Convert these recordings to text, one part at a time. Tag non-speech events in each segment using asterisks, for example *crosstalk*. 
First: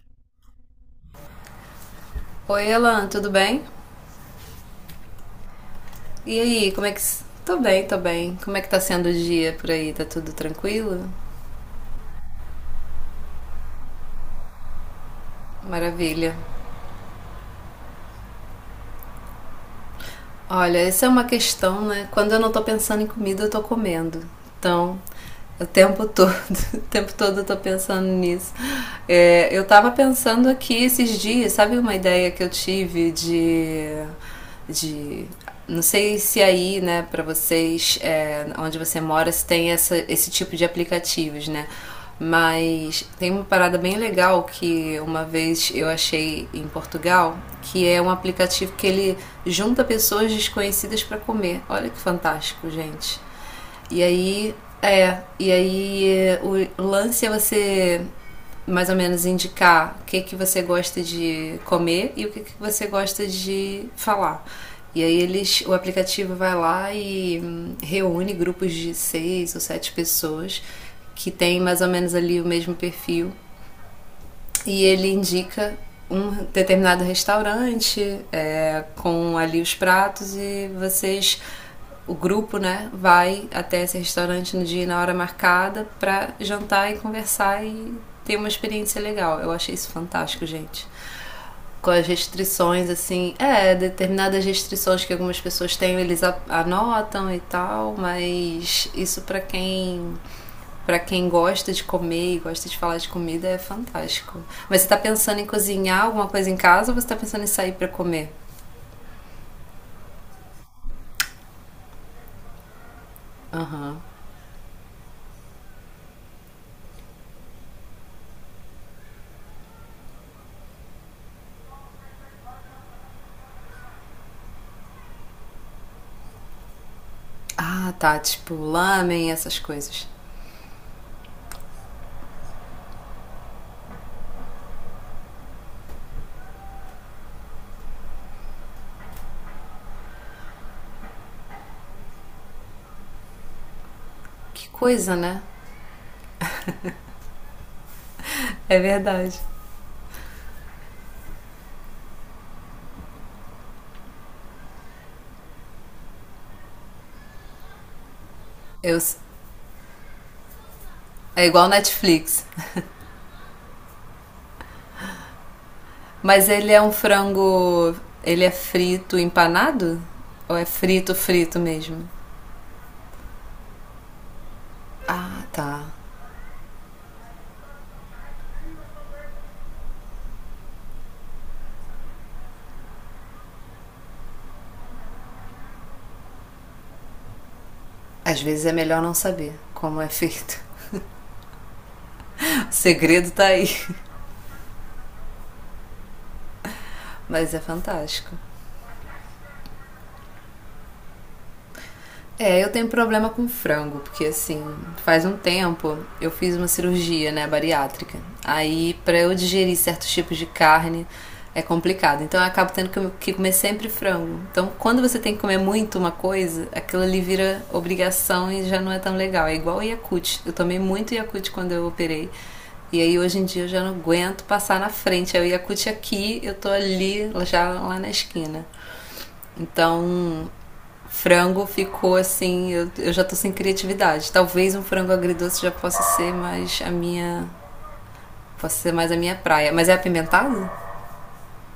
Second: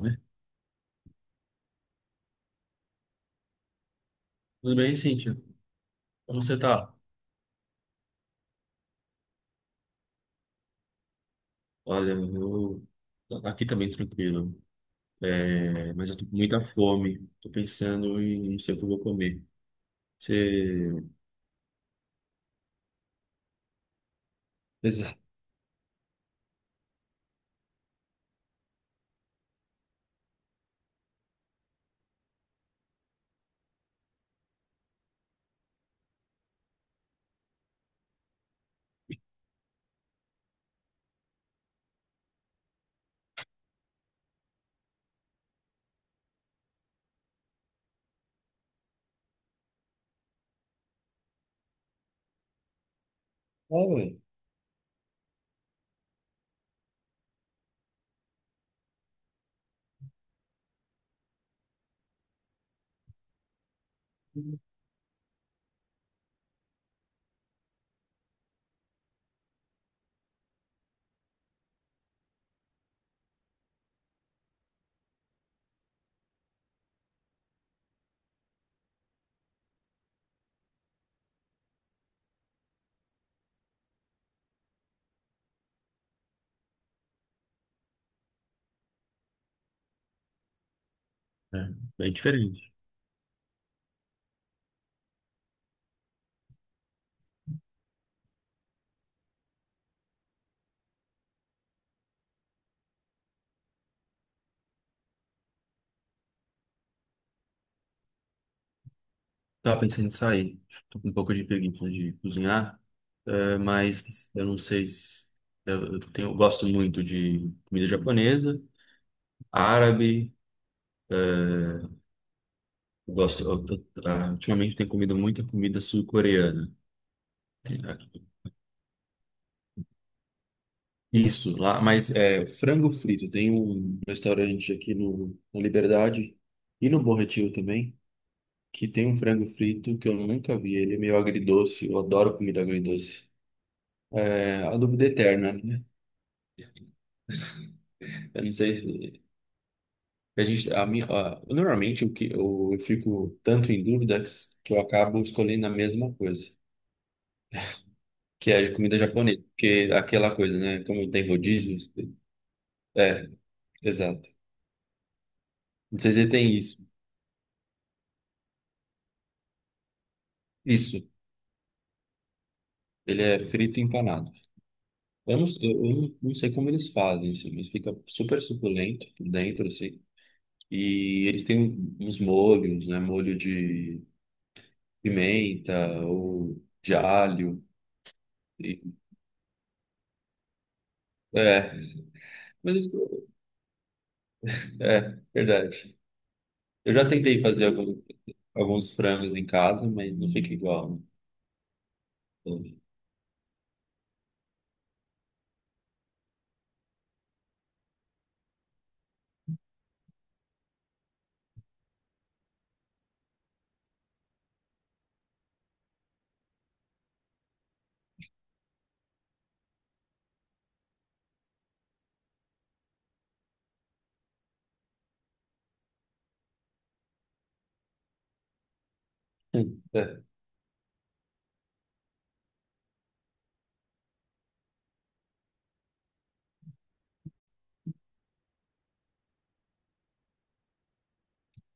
Né? Oi, Elan, tudo bem? Tudo bem, Cíntia? E Como você aí, como é tá? que. Tô bem, tô bem. Como é que tá sendo o dia por aí? Tá tudo tranquilo? Olha, eu aqui também tranquilo. É, mas eu tô Maravilha. com muita fome. Tô pensando em não sei o que eu vou comer. Olha, Você. essa é uma questão, né? Quando eu não tô pensando em comida, eu tô comendo. Então, Exato. o tempo todo, *laughs* o tempo todo eu tô pensando nisso. É, eu tava pensando aqui esses dias, sabe uma ideia que eu tive de não sei se aí, né, pra vocês, é, onde você mora, se tem essa, esse tipo de aplicativos, né? Mas tem uma parada bem legal que uma vez eu achei em Portugal, que é um aplicativo que ele junta pessoas desconhecidas para comer. Olha que fantástico, gente. É, E ué. aí, e aí é, o lance é você mais ou menos indicar o que, que você gosta de comer e o que, que você gosta de falar. E aí eles, o aplicativo vai lá e reúne grupos de seis ou sete pessoas que tem mais ou menos ali o mesmo perfil e ele indica um determinado restaurante é, com ali os pratos e vocês, o grupo, né, vai até esse restaurante no dia e na hora marcada para jantar e conversar e ter uma experiência legal. Eu achei isso fantástico, gente. É, Com as bem diferente. restrições, assim, é, determinadas restrições que algumas pessoas têm, eles anotam e tal, mas isso para quem gosta de comer e gosta de falar de comida, é fantástico. Mas você tá pensando em cozinhar alguma coisa em casa ou você tá pensando em sair para comer? Tava pensando em sair. Tô com um pouco de preguiça de cozinhar, Aham. mas eu não sei se. Eu gosto muito de comida japonesa, árabe. Eu gosto, eu tô- ah, Ultimamente tenho comido muita comida sul-coreana. Ah, tá. Tipo, lamen, essas coisas. Isso, lá, mas é frango frito. Tem um restaurante aqui na Liberdade e no Bom Retiro também, que tem um frango frito que eu nunca vi. Ele é meio agridoce, eu adoro comida agridoce. É Que a dúvida coisa, né? eterna, né? Eu não sei É se verdade. a gente, a minha, a- normalmente o que eu fico tanto em dúvida que eu acabo escolhendo a mesma coisa, que é a comida Eu, japonesa, porque aquela coisa, né? Como tem é igual rodízios, Netflix. é, exato. Não sei se Mas tem ele isso. é um frango. Ele é frito empanado? Ou é Isso, frito, frito mesmo? ele é frito e empanado. Eu Ah, não, tá. eu, eu não não sei como eles fazem, assim, mas fica super suculento por dentro, assim. E eles têm uns molhos, né? Molho de pimenta ou de alho. Às vezes é E- melhor não saber como é feito. é, *laughs* O mas isso- segredo tá aí. É verdade. Eu já tentei Mas é fazer fantástico. alguns frangos em casa, mas não fica igual. É, eu Né? tenho problema com frango, porque assim, faz um tempo eu fiz uma cirurgia, né, bariátrica. Aí, pra eu digerir certos tipos de carne é complicado. Então, eu acabo tendo que comer sempre frango. Então, quando você tem que comer muito uma coisa, aquilo ali vira obrigação e já não é tão legal. É igual o Yakult. Eu tomei muito Yakult quando eu operei. E aí, hoje em dia, eu já não aguento passar na frente. Aí, o Yakult aqui, eu tô ali, já lá na esquina. Sim. É. Então, frango ficou assim, eu já tô sem criatividade. Talvez um frango agridoce já possa ser mais a minha. Possa ser mais a minha praia. Mas é apimentado?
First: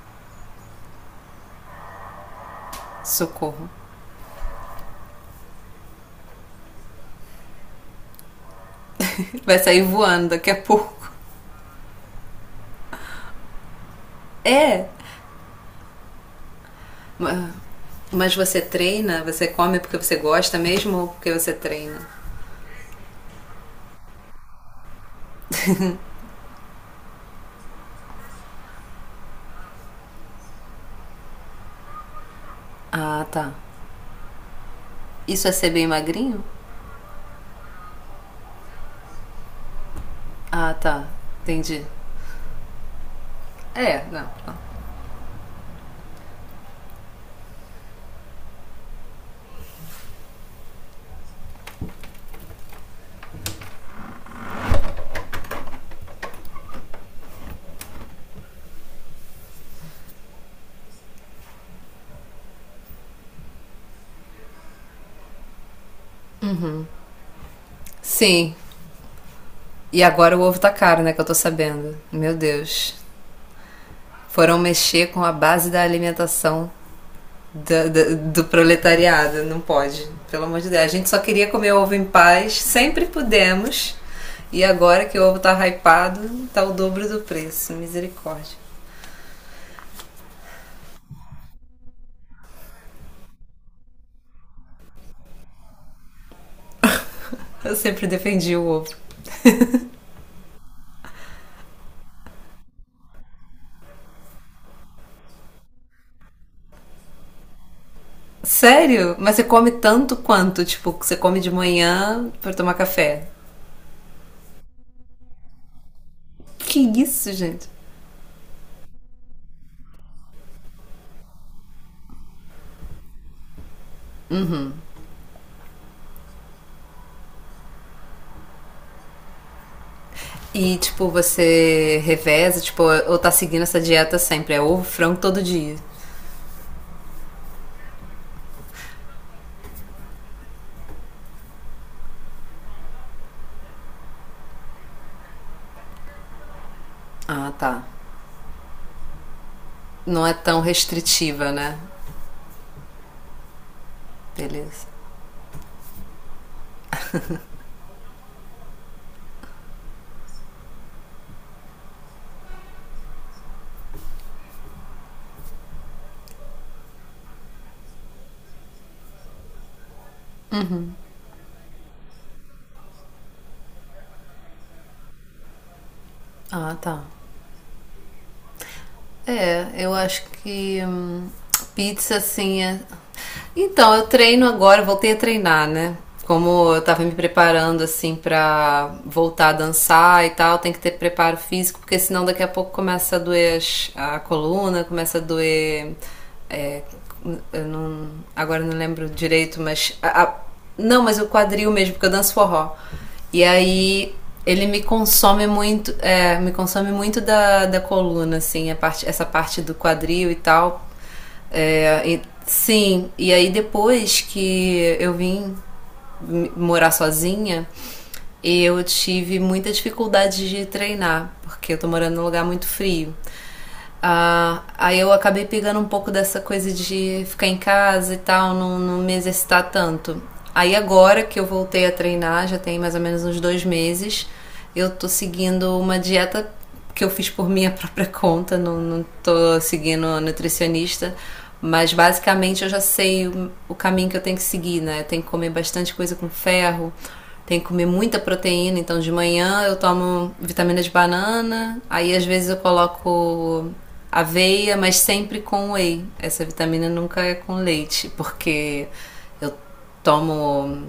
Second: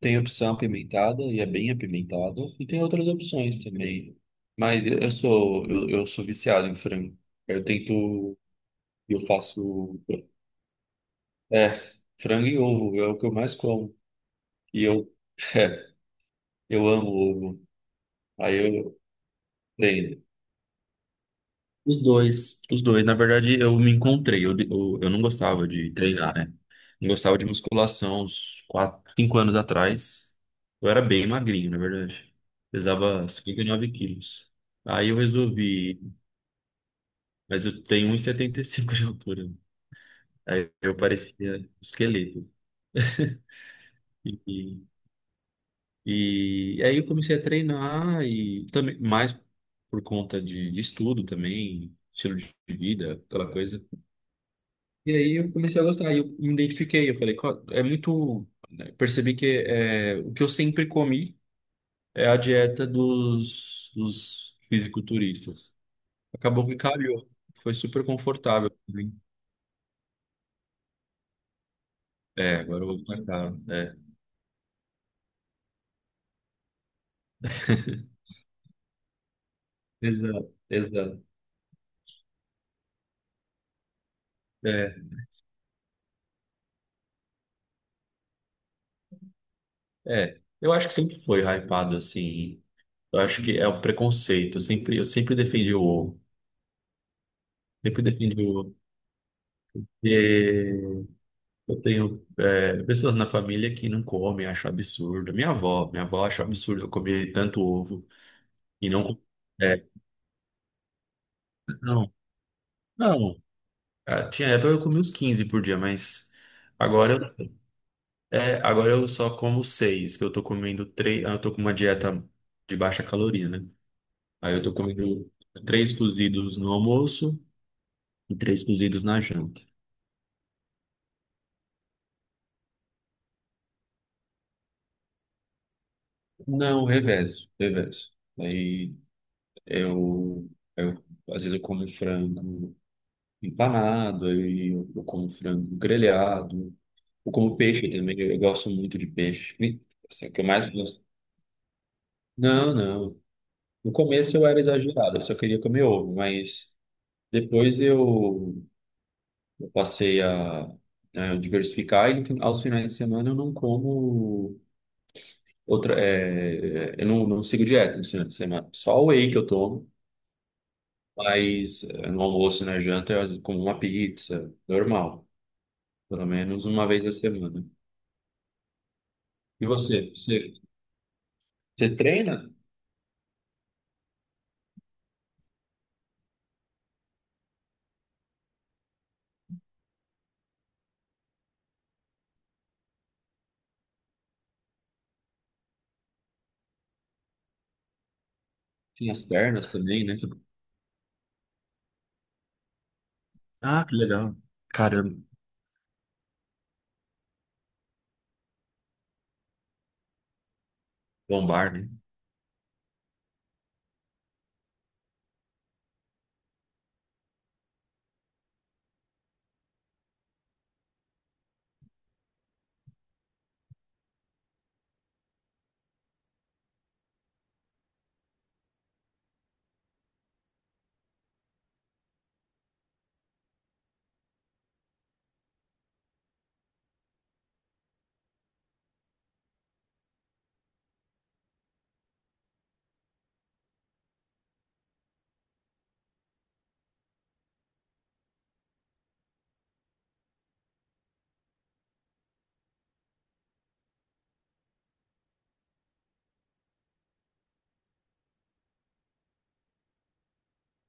Tem opção apimentada e é bem apimentada, e tem outras opções Socorro. também. Mas eu sou viciado em frango. Eu tento, eu Vai sair faço. voando daqui a pouco. É, frango e ovo é o que eu mais como. E É! eu, eu amo ovo. Mas você Aí eu treina? Você come porque você treino. gosta mesmo ou porque você Os treina? dois. Os dois. Na verdade, eu me encontrei. Eu não gostava de treinar, né? Não gostava de musculação uns 4, 5 anos atrás. Eu era bem magrinho, na verdade. Ah, Pesava tá. 59 quilos. Aí eu Isso é ser bem resolvi. magrinho? Mas eu tenho 1,75 de altura. Aí Ah, eu tá. parecia um Entendi. esqueleto. É, não, não. E E aí eu comecei a treinar e também mais por conta de estudo também, estilo de vida, aquela coisa. E aí eu comecei a gostar, e eu me identifiquei, eu falei, "É muito, né?" Percebi que, o que eu sempre comi é a dieta dos fisiculturistas. Acabou que calhou. Foi super Sim. confortável, pra mim. E agora o ovo tá caro, né? Que eu tô sabendo. Meu É, agora eu Deus. vou pra cá. É. Foram mexer com a base da alimentação do proletariado, não pode. Pelo Exato, amor de Deus. A gente só exato. queria comer ovo em paz, sempre pudemos. E É, agora que o ovo tá hypado, tá o dobro do preço. Misericórdia. é. Eu acho que sempre foi hypado assim. Eu acho que é um preconceito. Eu sempre defendi o ovo. Eu Sempre sempre defendi o defendi o ovo. ovo. E eu tenho, pessoas na família que não comem, acham absurdo. Minha avó acha absurdo eu comer tanto ovo e Sério? não. Mas você come É, tanto quanto? Tipo, você come de não, manhã pra tomar café? não. Ah, tinha época que eu comia uns 15 por dia, mas Que isso, agora, gente? agora, eu só como seis, que eu tô comendo 3. Eu tô com uma dieta de baixa caloria, né? Aí eu tô comendo três cozidos no almoço e três cozidos na janta. E, tipo, você reveza, tipo, ou tá seguindo essa dieta sempre? É ovo, frango todo dia. Não, reverso, reverso. Aí eu, eu às vezes eu como frango empanado, aí eu como frango grelhado, eu Ah, como tá. peixe também, eu gosto muito de peixe. Não Assim, o é que eu tão mais gosto. restritiva, né? Não, não. No começo eu era Beleza. exagerado, eu só queria comer ovo, mas depois eu passei a diversificar e no fin- aos finais de semana eu não como outra, eu não sigo dieta no final de semana, só o whey que eu tomo. Mas no almoço e na janta eu como uma pizza, normal. Pelo menos Ah, uma tá. vez a semana. E É, eu você? acho Você, que você pizza treina? assim é. Então, eu treino agora, eu voltei a treinar, né? Como eu tava me preparando assim pra voltar a dançar e tal, tem que ter preparo físico, porque senão daqui a pouco começa a doer a coluna, começa a doer. É, eu não, agora eu não lembro Tem as direito, pernas mas. também, né? Não, mas o quadril mesmo, porque eu danço forró. E Ah, que aí legal. ele me Caramba, consome muito, é, me consome muito da, da coluna, assim, a parte, essa parte do quadril e tal. lombar, né? É, sim, e aí depois que eu vim morar sozinha, eu tive muita dificuldade de treinar, porque eu tô morando num lugar muito frio. Ah, aí eu acabei pegando um pouco dessa coisa de ficar em casa e tal, não me exercitar tanto. Aí agora que eu voltei a treinar, já tem mais ou menos uns dois meses, eu tô seguindo uma dieta que eu fiz por *laughs* minha própria conta, não tô seguindo a nutricionista, mas basicamente eu já sei o caminho que eu tenho que seguir, né? Eu tenho que comer bastante coisa com ferro, tem que comer muita proteína, então de manhã eu tomo vitamina de banana, aí às vezes eu coloco aveia, mas sempre com whey. Essa vitamina nunca é com leite, porque eu tomo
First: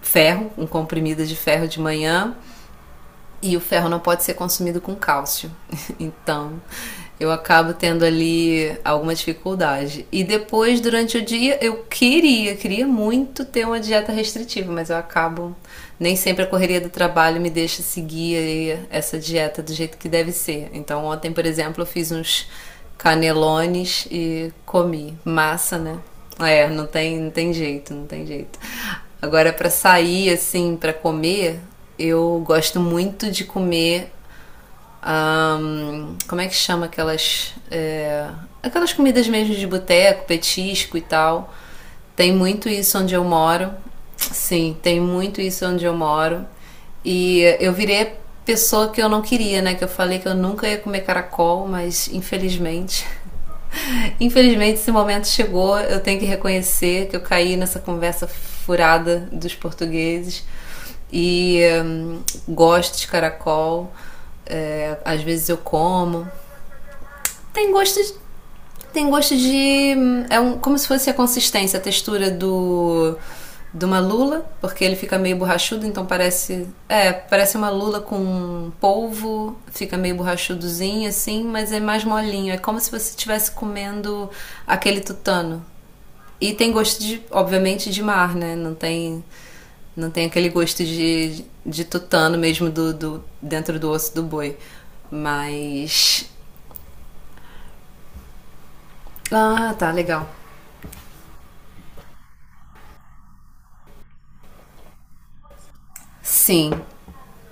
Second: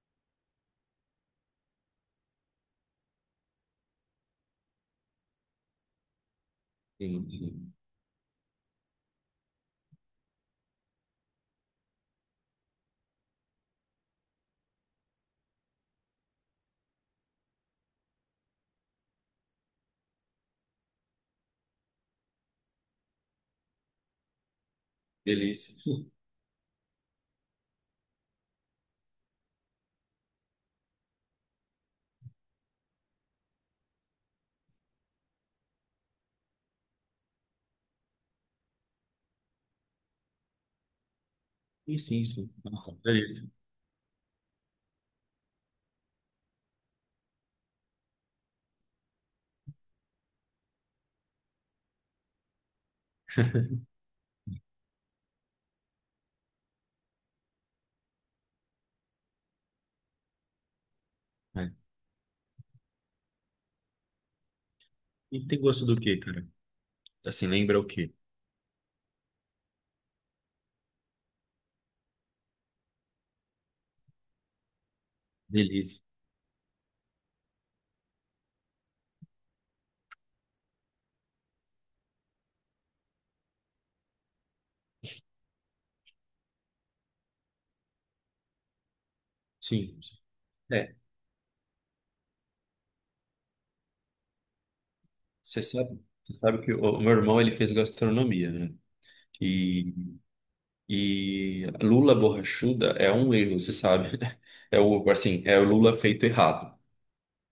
ferro, um comprimido de ferro de manhã, e o ferro não pode ser consumido com cálcio. *laughs* Então, Sim, eu acabo sim. tendo ali alguma dificuldade. E depois, durante o dia, eu queria muito ter uma dieta restritiva, mas eu acabo. Nem sempre a correria do trabalho me deixa seguir essa dieta do jeito que deve ser. Então, ontem, por exemplo, eu fiz uns canelones e comi. Delícia. Massa, né? É, não tem jeito, não tem jeito. Agora, para sair, assim, para comer, eu gosto muito de comer como é que chama aquelas. É, aquelas comidas mesmo de boteco, petisco e tal. E sim, Tem sim. muito Nossa, isso onde eu delícia. moro. Sim, tem muito isso onde eu moro. E eu virei a pessoa que eu não queria, né? Que eu falei que eu nunca ia comer caracol, mas infelizmente *laughs* infelizmente, esse momento chegou. Eu tenho que reconhecer que eu caí nessa conversa furada dos portugueses. E Mas, gosto de caracol. É, às e vezes tem eu gosto do quê, como. cara? Assim, Tem lembra o gosto quê? de É um, como se fosse a consistência, a textura do. De uma lula, porque ele fica meio borrachudo, Delícia. então parece. É, parece uma lula com polvo, fica meio borrachudozinho assim, mas é mais molinho. É como se você estivesse comendo aquele tutano. E tem gosto de, obviamente, de mar, né? Não tem. Sim. Não tem aquele gosto É, de tutano mesmo dentro do osso do boi. você sabe, Mas. você sabe que o meu irmão, ele fez gastronomia, né? Ah, tá, e legal. E lula borrachuda é um erro, você sabe. *laughs* Né? É o, assim, é o Lula feito Sim, errado.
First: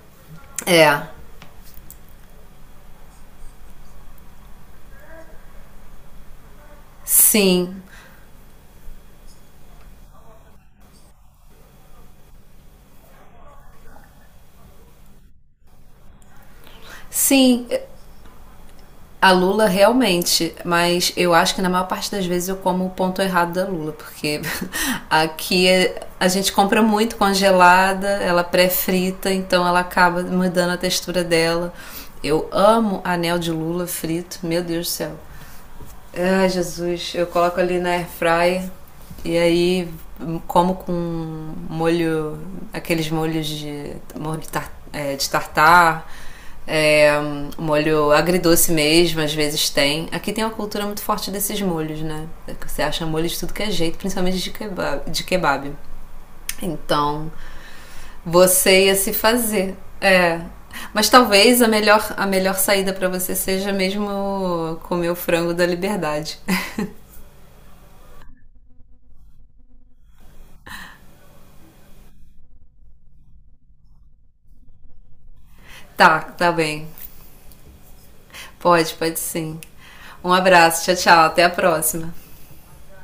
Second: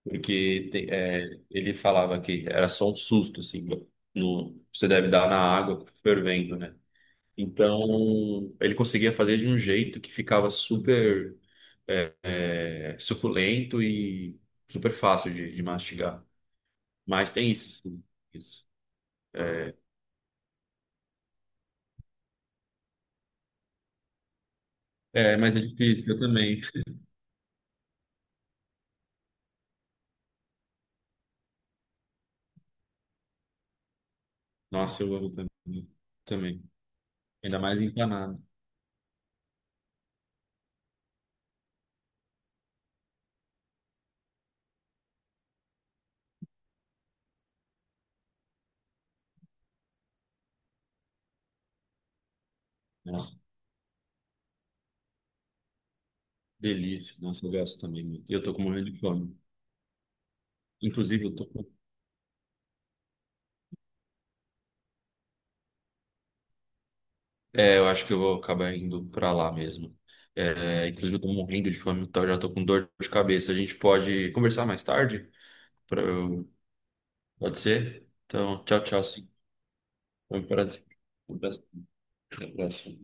Porque é, ele falava que era só um susto, assim, no, você deve dar na água fervendo, né? sim, Então, ele conseguia fazer de um jeito que ficava super é, suculento e super fácil de mastigar. Mas tem sim, isso, sim, isso. a lula realmente, mas eu acho que na maior parte das vezes eu como o ponto errado da lula, porque *laughs* É, mas é aqui difícil, eu a gente também. compra muito congelada, ela pré-frita, então ela acaba mudando a textura dela. Eu amo anel de lula frito, meu Deus do Nossa, céu. eu amo também. Ai, Também. Jesus, eu coloco Ainda ali mais na empanado. airfryer e aí como com molho, aqueles molhos de molho de, tar, é, de tartar, é, molho agridoce mesmo, às vezes tem. Aqui tem uma cultura muito forte desses molhos, né? Você acha molho de tudo que é jeito, principalmente de kebab. De kebab. Delícia. Então, Nossa, eu gosto também, muito. E eu tô com você morrendo ia de se fome. fazer. É, mas Inclusive, eu tô talvez com. A melhor saída para você seja mesmo comer o frango da liberdade. É, eu acho que eu vou acabar indo pra lá mesmo. É, inclusive, eu tô morrendo de fome, então eu já tô com dor de cabeça. A gente pode conversar mais tarde? Pra Tá, eu- tá bem. Pode ser? Então, tchau, Pode, tchau, pode sim. sim. Um Foi um prazer. abraço, tchau, tchau. Até a Até próxima. a próxima.